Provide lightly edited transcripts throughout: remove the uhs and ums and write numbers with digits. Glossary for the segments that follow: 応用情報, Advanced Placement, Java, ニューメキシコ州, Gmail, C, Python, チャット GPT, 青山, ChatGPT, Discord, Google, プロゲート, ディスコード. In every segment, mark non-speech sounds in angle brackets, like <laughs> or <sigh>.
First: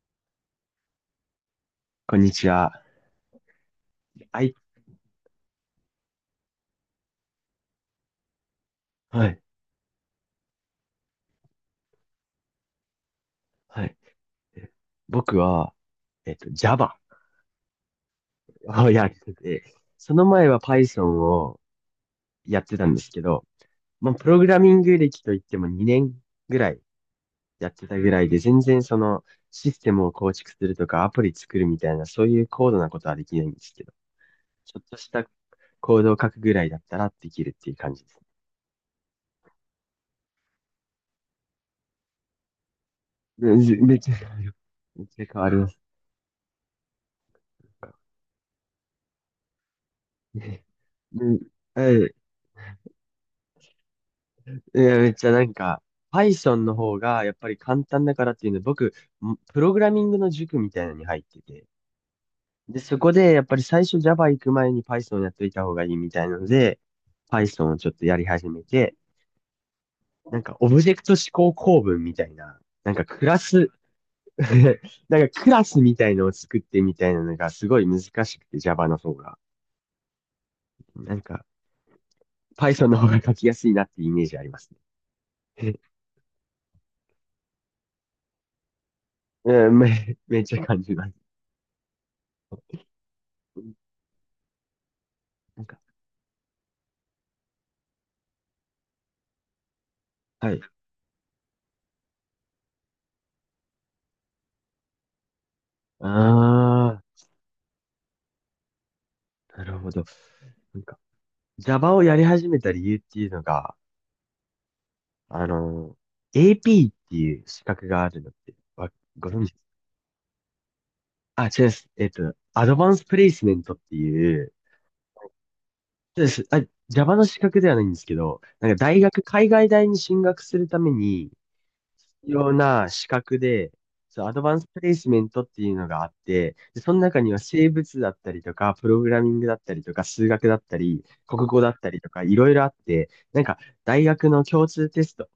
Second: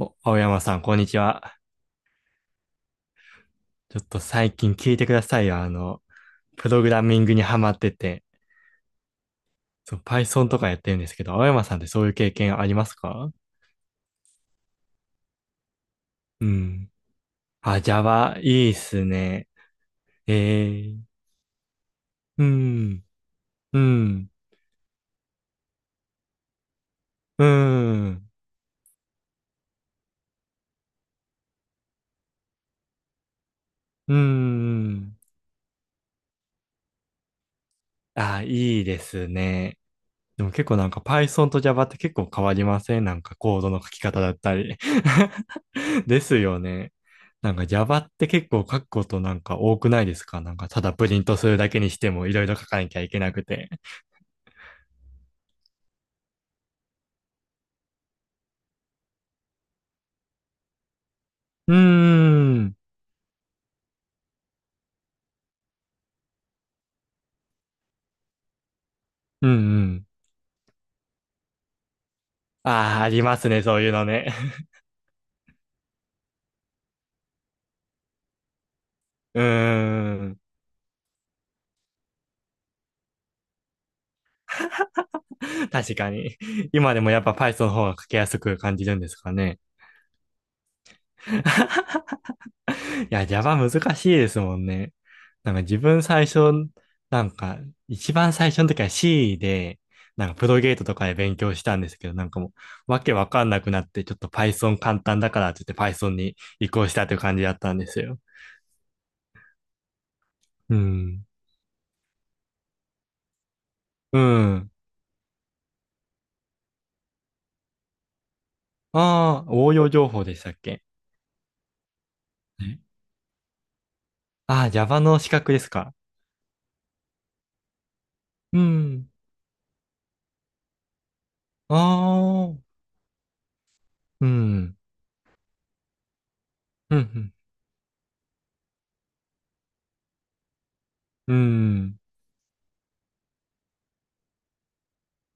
お、青山さん、こんにちは。こんにちは。ちょっとはい。最近聞いてくださいよ。プログラミングにハマってて、はい。そう、Python とかやってるんですけど、青山さんってそういう経験ありますか？はい。僕は、うん。Java あ、Java、いいっをすやってね。て、そのえ前は ー Python をうやってたんでん、すけど、うまあ、プん、ログラミング歴といっても2年ぐらいうやってたぐらん、いで、全然そのシステムを構築するとかアプリ作るみたいな、そういう高度なことはできないんですけど、うちょっとしん。たコードを書くぐらいだったらできるっていう感じです。あ、いいですね。でも結構なんか Python と Java って結構変わりません？なんかめコーめっドちのゃ、書めっき方だったり。 ちゃ変わります。<laughs> ですよね。なんか Java って結構書くことなんか多くないですか？なんか <laughs> ただプリうントん、するだけにしてもいろいろ書かなきゃいけなくて。いや、めっちゃなんか、Python の方がやっぱり簡単だからっていうので、僕、プログラミングの塾みたいなのに入ってて、うーん。で、そこでやっぱり最初 Java 行く前に Python やっといた方がいいみたいなので、Python をちょっとやり始めて、うんうん。なんかオブジェクト指向構文みたいな、なんああ、かありクまラすね、ス そういうのね。<laughs> <laughs> なんかクラスみたいのを作ってみたいなのがすごい難しくて Java の方が。うーん。なんか Python の方が書きやすいなっていうイメージありますね。<laughs> 確かに。今でもやっぱ Python の方が書きやすく感じるんですかね？うん、めっちゃ感じます。いや、Java 難しいですもんね。なんなかんか、自分最初、なんか一番最初の時は C で、なんかプはロい。ゲートとかで勉強したんですけど、なんかもうわけわかんなくなって、ちょっと Python 簡単だからって言って Python に移行しああ、たという感じだったんですよ。なるほど。うなんか、ん。Java をやり始めた理由っていうのが、うん。あの、AP っていう資格があるのって、ご存ああ、知です？応用情報でしたっけ？あ、違います。アドねバンスプレイスメントっていう、ああー、 Java の資格ですか？そうです。あ、Java の資格ではないんですけど、うなんか大ん。学、海外大に進学するために、あ必要あ、な資格で、そう、うアドバンスん。プレイスメントっていうのがあって、で、そうん。のう中にん。は生物だったりとか、プログラミングだったりとか、数学だったり、う国語だったん。りとか、いろいろあって、なんか、大学の共通テスト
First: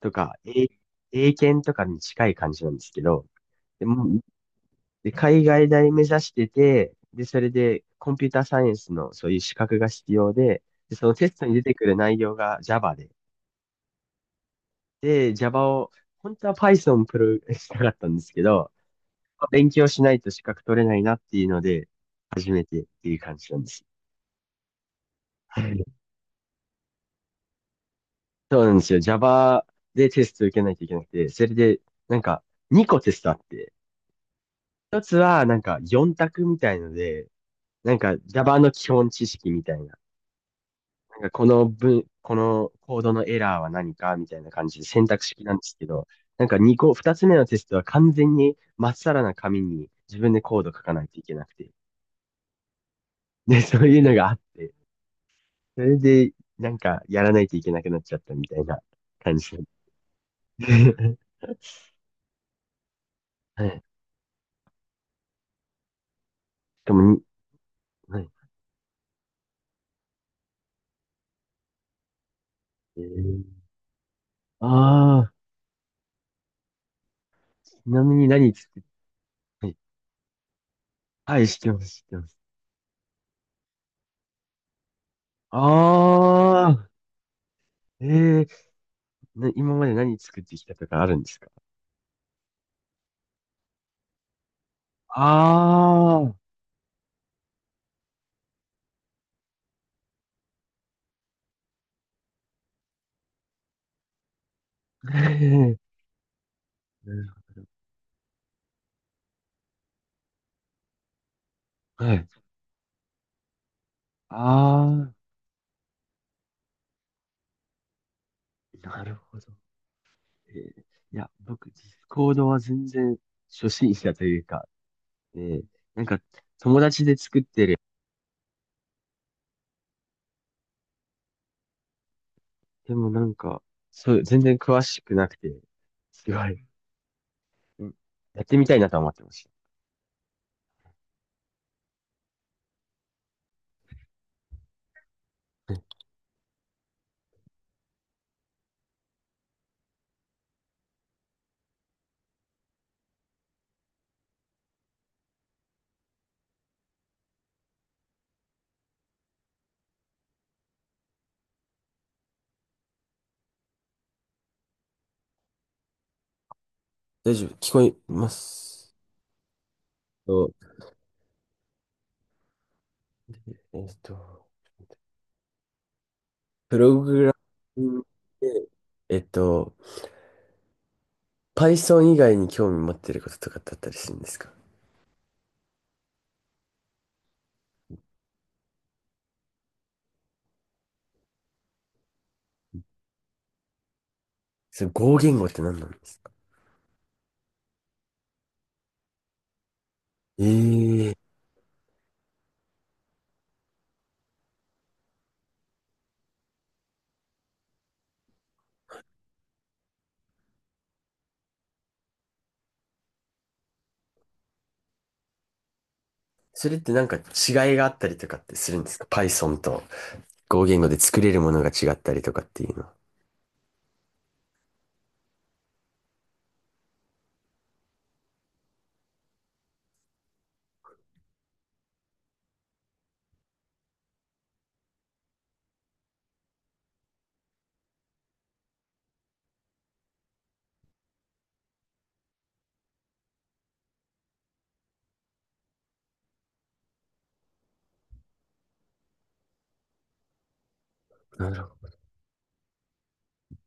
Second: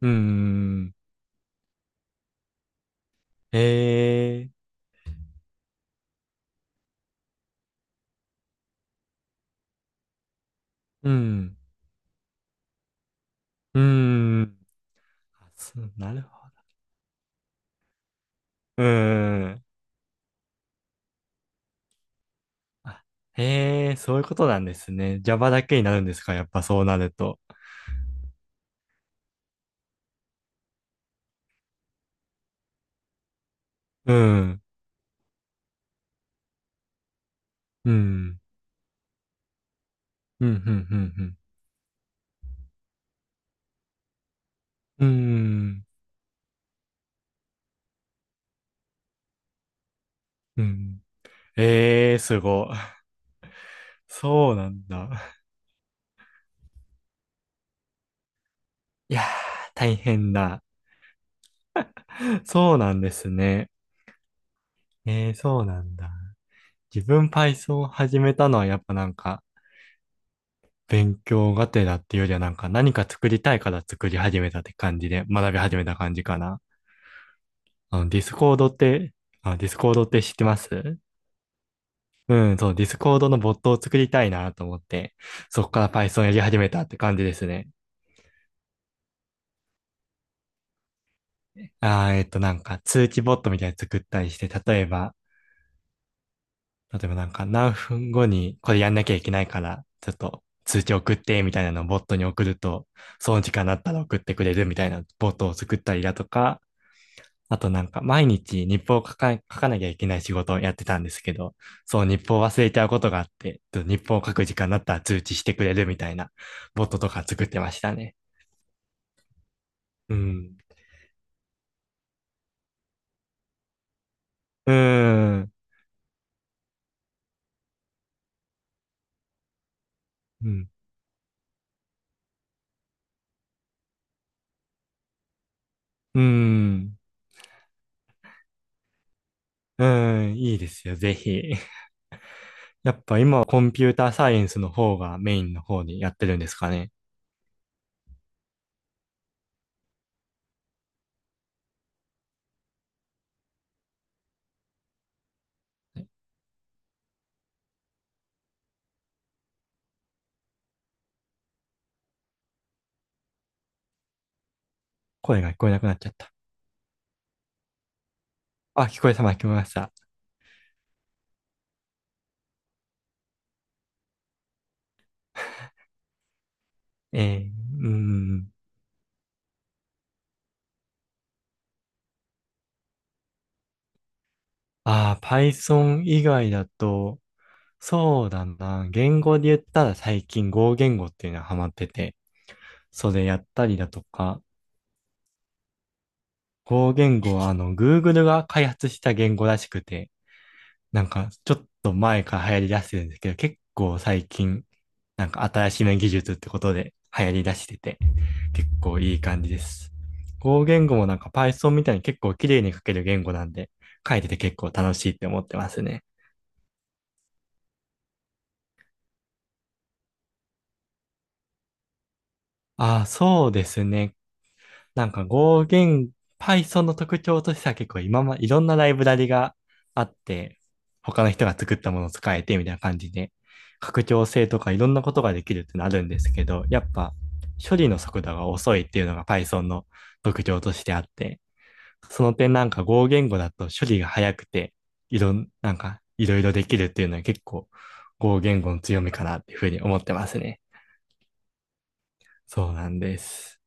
うとか、ん。英検とかに近い感じなんですけど、で、ええ。で、海外大目指してて、で、それで、コンピューターサイエンスのそういう資格が必要で、で、そうのテストにん。出てくる内容が Java で、うん。で、あ、 Java そを、うなるほ本当は Python したかったんですけど、ど。うーん。勉強しないと資格取れないなっていうので、初めてっあ、ていう感じなんです。へえ、そういうことなんですね。Java だはけにい。なるんですか、やっぱそうなると？そうなんですよ。Java でテスト受けないといけなくて、それで、なんか、2個テストあって、うん。1つは、なんか、4択みたいので、うなんか、ん。Java の基本知識みたいなうん、うん、うなんかん、この文、このコードのエラーは何かみたいな感じで選うん。う択式なんですけん。ど、なんか2つ目のテストは完全にまっさらな紙に自分でコーうド書かんないといけなくて。ええ、すごい。で、そういうのがあっそうなて、んだ。それでなんかやらないといけなくなっちゃったみたいないやー、感じで。大変だ。<laughs> そうなんですはね。い。しえー、そうなんだ。かも自に、分 Python を始はい。めたのはやっぱ勉強がてらっていうよりはなんか何えか作りー、たいから作り始めたって感じでああ、学び始めた感じかな。ちあなの、みディにス何コードっ作って、て、あ、デはィい。スコードって知ってます？はい、知ってます、知ってまうす。ん、そう、ディスコードのボットを作りたいなと思って、あそこから Python やり始めたっあ、て感じですね。ええ、ー、今まで何作ってきたとかあるんですか？あー、なんか通知ボットみたいに作ったりして、あ、例えばなんか何分後にこれやんなきゃいけないから、ちょっと通知送ってみたいなのをボットに送ると、その時間だったら送ってくれるみたいなボットをえ作ったえ、りだとか、あとなんか毎日日報を書かなきゃいけない仕事をやってたんですけど、そうは日い。報を忘れちゃうことがあって、と日報を書く時間になっあたらあ、通知してくれるみたいなボットとか作ってましたね。なるほど。うえん。ーいや、僕、ディスコードは全然初心者というか、うーえん。ーなんか、友達で作ってる。うん。でもなんか、そう、全然詳しくなくて、うーすごい、ん。うん、やってみたいなとは思ってましういいですよ、ぜひ。<laughs> やっぱ今はコンピューターサイエンスの方がメインのた。う方ん、にやってるんですかね？声が聞こえなくなっちゃった。大丈夫、聞こえまあ、す。聞こえた、聞こえました。とえっと、プロえグラー、うミーングん。で、えっと、Python 以外に興味持ってることとかあったりするんですか？ああ、Python 以外だと、そうだな。言語で言ったら最近語言語っていうのはハマってて、それやったりだとか、それ合言語って何なんですか？語言語はあの Google が開発した言語らしくて、なんええ、かちょっと前から流行り出してるんですけど、結構最近、なんか新しめ技術ってことで流行り出してて、結構いい感じです。語言語もなんか Python みたいに結構綺麗に書ける言語なんで、書いてて結構楽しいって思ってますね。それってなんか違いがあったりとかってするんですか？ Python と合言語で作れるものが違ったりとかっていうのは。ああ、そうですね。なんか語源、Python の特徴としては結構いろんなライブラリがあって、他の人が作ったものを使えてみたいな感じで、拡張性とかいろんなことができるってなるんですけど、やっぱ処理の速度が遅いっていうのが Python の特徴としてあって、その点なんか語言語だと処理が早くて、いろん、なんかいろいろできるっていうのは結構語言語の強みかなっていうふうに思ってますね。なるほど。そうなんです。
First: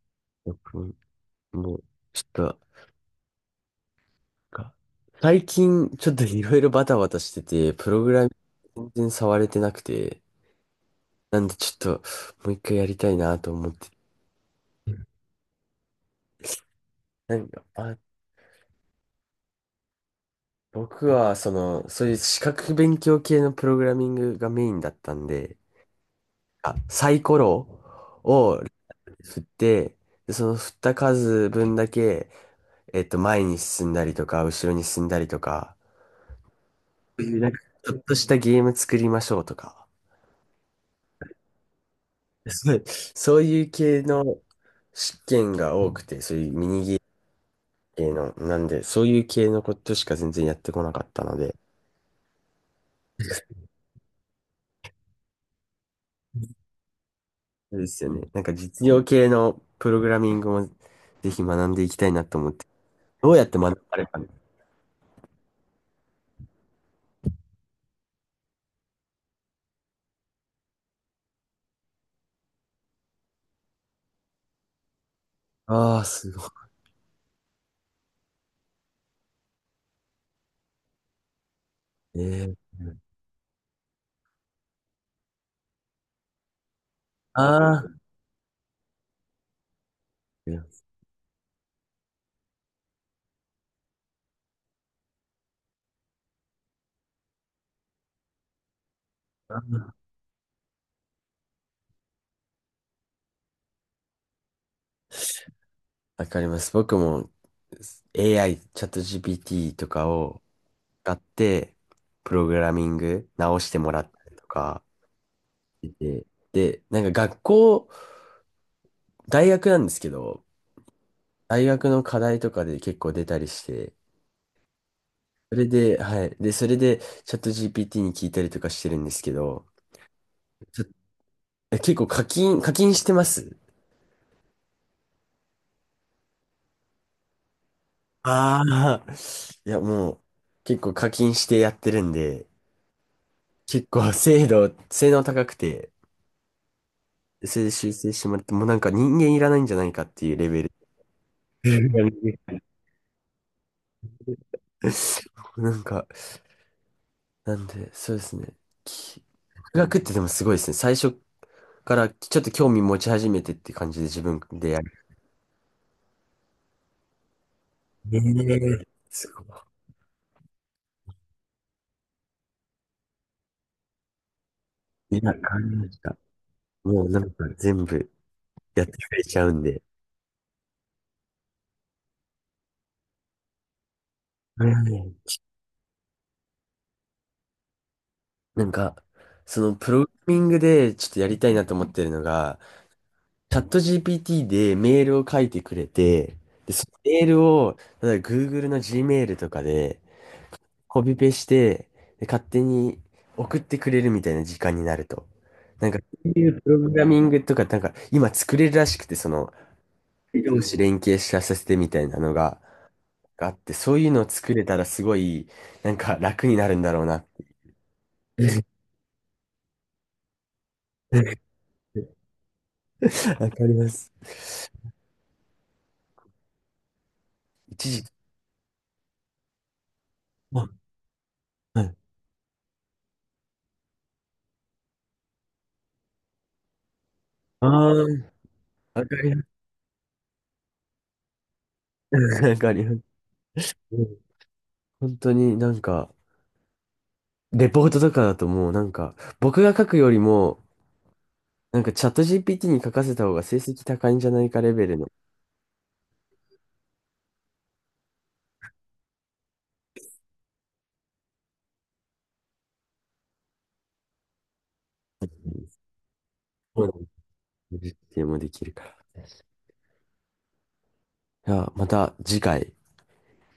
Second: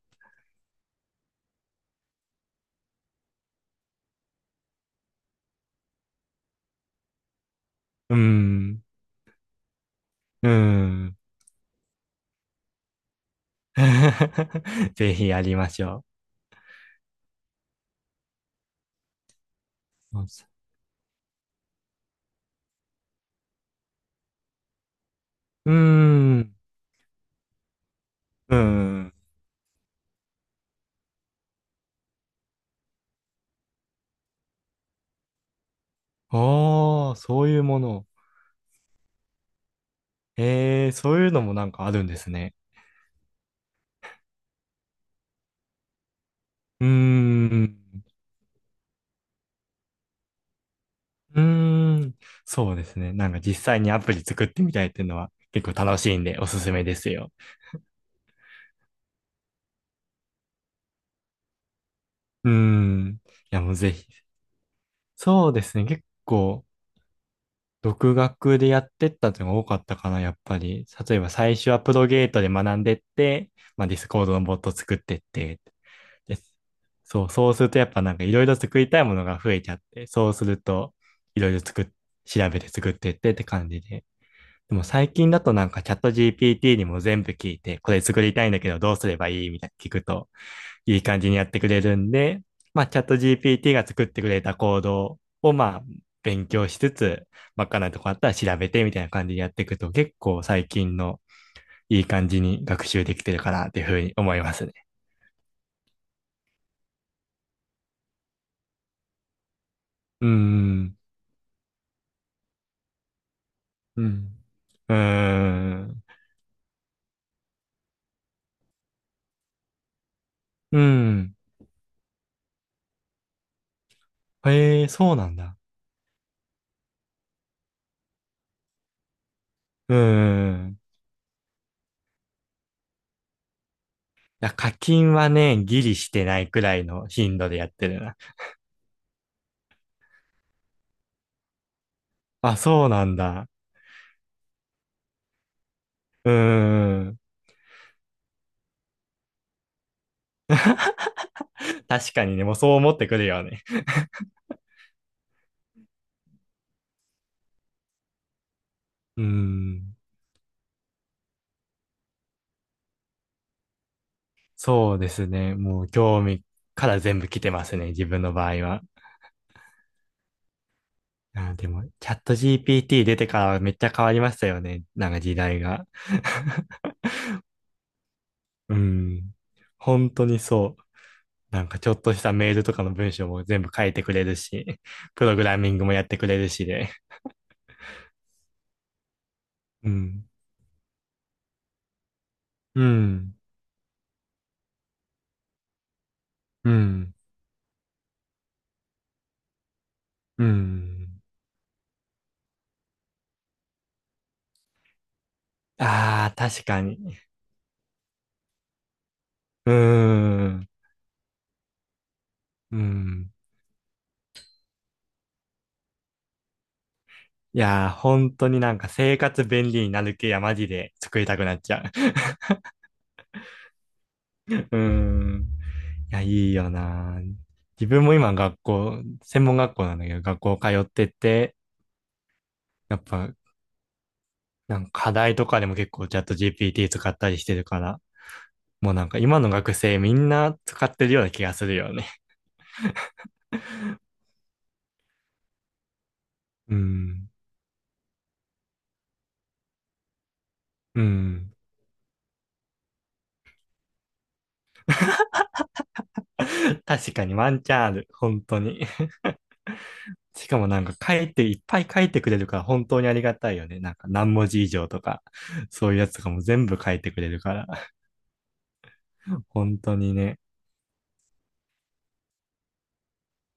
僕、もう、ちょっと、か最近、ちょっといろいろバタバタしてて、プログうーラミん、ング全然触れてなくて、うーん。なんでちょっと、もう一回やりたいなと思って。<laughs> ぜひやりましょなんか、あ、う。僕は、その、そういう資格勉強系のプログラミングがメインだったんで、うーん。あ、サイコロうをん。振って、で、その振った数分だけ、前に進んだりとか、後ろに進んだりとか、ああ、そういうそなうんいか、うもちょっの。としたゲーム作りましょうとか、ええ、そういうのもなんかあるんですね。そうそういう系の試験が多くて、そういうミニうーゲん。系の、なんで、そういう系のことしか全然やってこなかったのうで、ーん。そうですね。なんか実際にアプリ作ってみたいっていうのは結構楽しいんでおすすめですよ。そうですよね。なんか実用系のプログラミングもぜひ学んでいきたいなと思って。いどうやってや、も学うぜばれひ。たの？そうですね。結構、独学でやってったっていうのが多かったかな、やっぱり。例えば最初はプロゲートで学んでって、まあディスコードのボット作ってって、ああー、<laughs> すでごそう、そうするとやっぱなんかいろいろ作りたいものが増えちゃって、そうするといろいろ作っ、い。調べて作ってって感じで。でも最近だとなんかチャット GPT にも全部聞いて、こあれ作りたいんだけどどうすればいいみたいな聞くといや、いい感じにやってくれるんで、まあチャット GPT が作ってくれたコードをまあ勉強しつつ、わかないとこあったら調べてみたいな感じでやっあていくとー、結構最近のいい感じに学習できてるかなっていうふうに思いますね。わかります。僕も AI、チャット GPT とかうーをん。使って、プログラミング直してもらうったりとん。かうーしん。てて、で、なんか学校、大学なんですけど、うん。大学の課題とかで結構出たりして、へえ、そうなんそだ。れで、はい。で、それで、チャット GPT に聞いたりとかしてるんですけど、うーちょいえ結構課金してます？や、課金はね、ギリしてないくらいの頻度でやってるな。ああー、いや、もう、結構課金してやってるんで、あ、そうなんだ。結構 <laughs> 精度、性能高くて、うーん。それで修正してもらって、もうなんか人間いらないんじゃないかっていうレベル。確かにね、もう <laughs> そう思ってくるよね。なんか、なんで、そうですね。うきー独ん。学ってでもすごいですね。最初からちょっと興味持ち始めてって感じで自分でやそうる。ですね。もう興味から全部来てますね、自え分の場合は。え、すごい。あ、でも、チャット GPT 出てからめっちゃ変わりましたよね。なんいかや、時変わ代りが。ました。もうなんか全部 <laughs> うやってくれん。ちゃうん <laughs> で。本当にそう。なんかちょっとしたメールとかの文章も全部書いてくれるはい、し、はい、はい。プログラミングもやってくれるしで。なんか、そのうプログん。ラミングでちょっとやりたいなと思ってるのが、うん。チャット GPT でメールを書いてくれて、うで、そのん。メールを、例えば Google の Gmail とかでうコピん。ペして、で、勝手に送ってくれるみたいな時間になると。なんか、そうああ、いう確プロかグラに。ミングとか、なんか今作れるらしくて、その、うー同ん。士連携させてみたいなのが、うん。があって、そういうのを作れたらすごい、なんか楽になるんだろうな。いやー、本当になんか <laughs> 生活便利になる系やマジで作りたくなっちゃう。わかります。<laughs> うーん。いや、いいよなー。自一分時、も今学校、専門学校なんだけど、学校通あ、ってて、はい。やっぱ、なんか課題とかでも結構チャット GPT 使ったりしてるあかあ、ら、もうなわんかかり今ます。の学生みんな使ってるような気がするよね。<laughs> わかります。うん、本当になんか、うん。レポートとかだともうなんか、僕が書くよりも、うん。なんかチャット GPT に書かせた方が成績高いんじゃないかレベルの、<laughs> 確かにワンチャンある。本当に。<laughs> しかもなんか書いて、いっぱい書いてくれるから本当にありがたいよね。なんか何文字以上とか、そういうやつとかも全部そう書ないんでてくれるから。す。実 <laughs> 験もできるから、じ本当にね。ゃあ、また次回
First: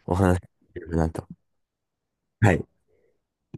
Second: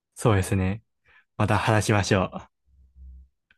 おそ話うしですできね。ればなと。また話しましょう。はい。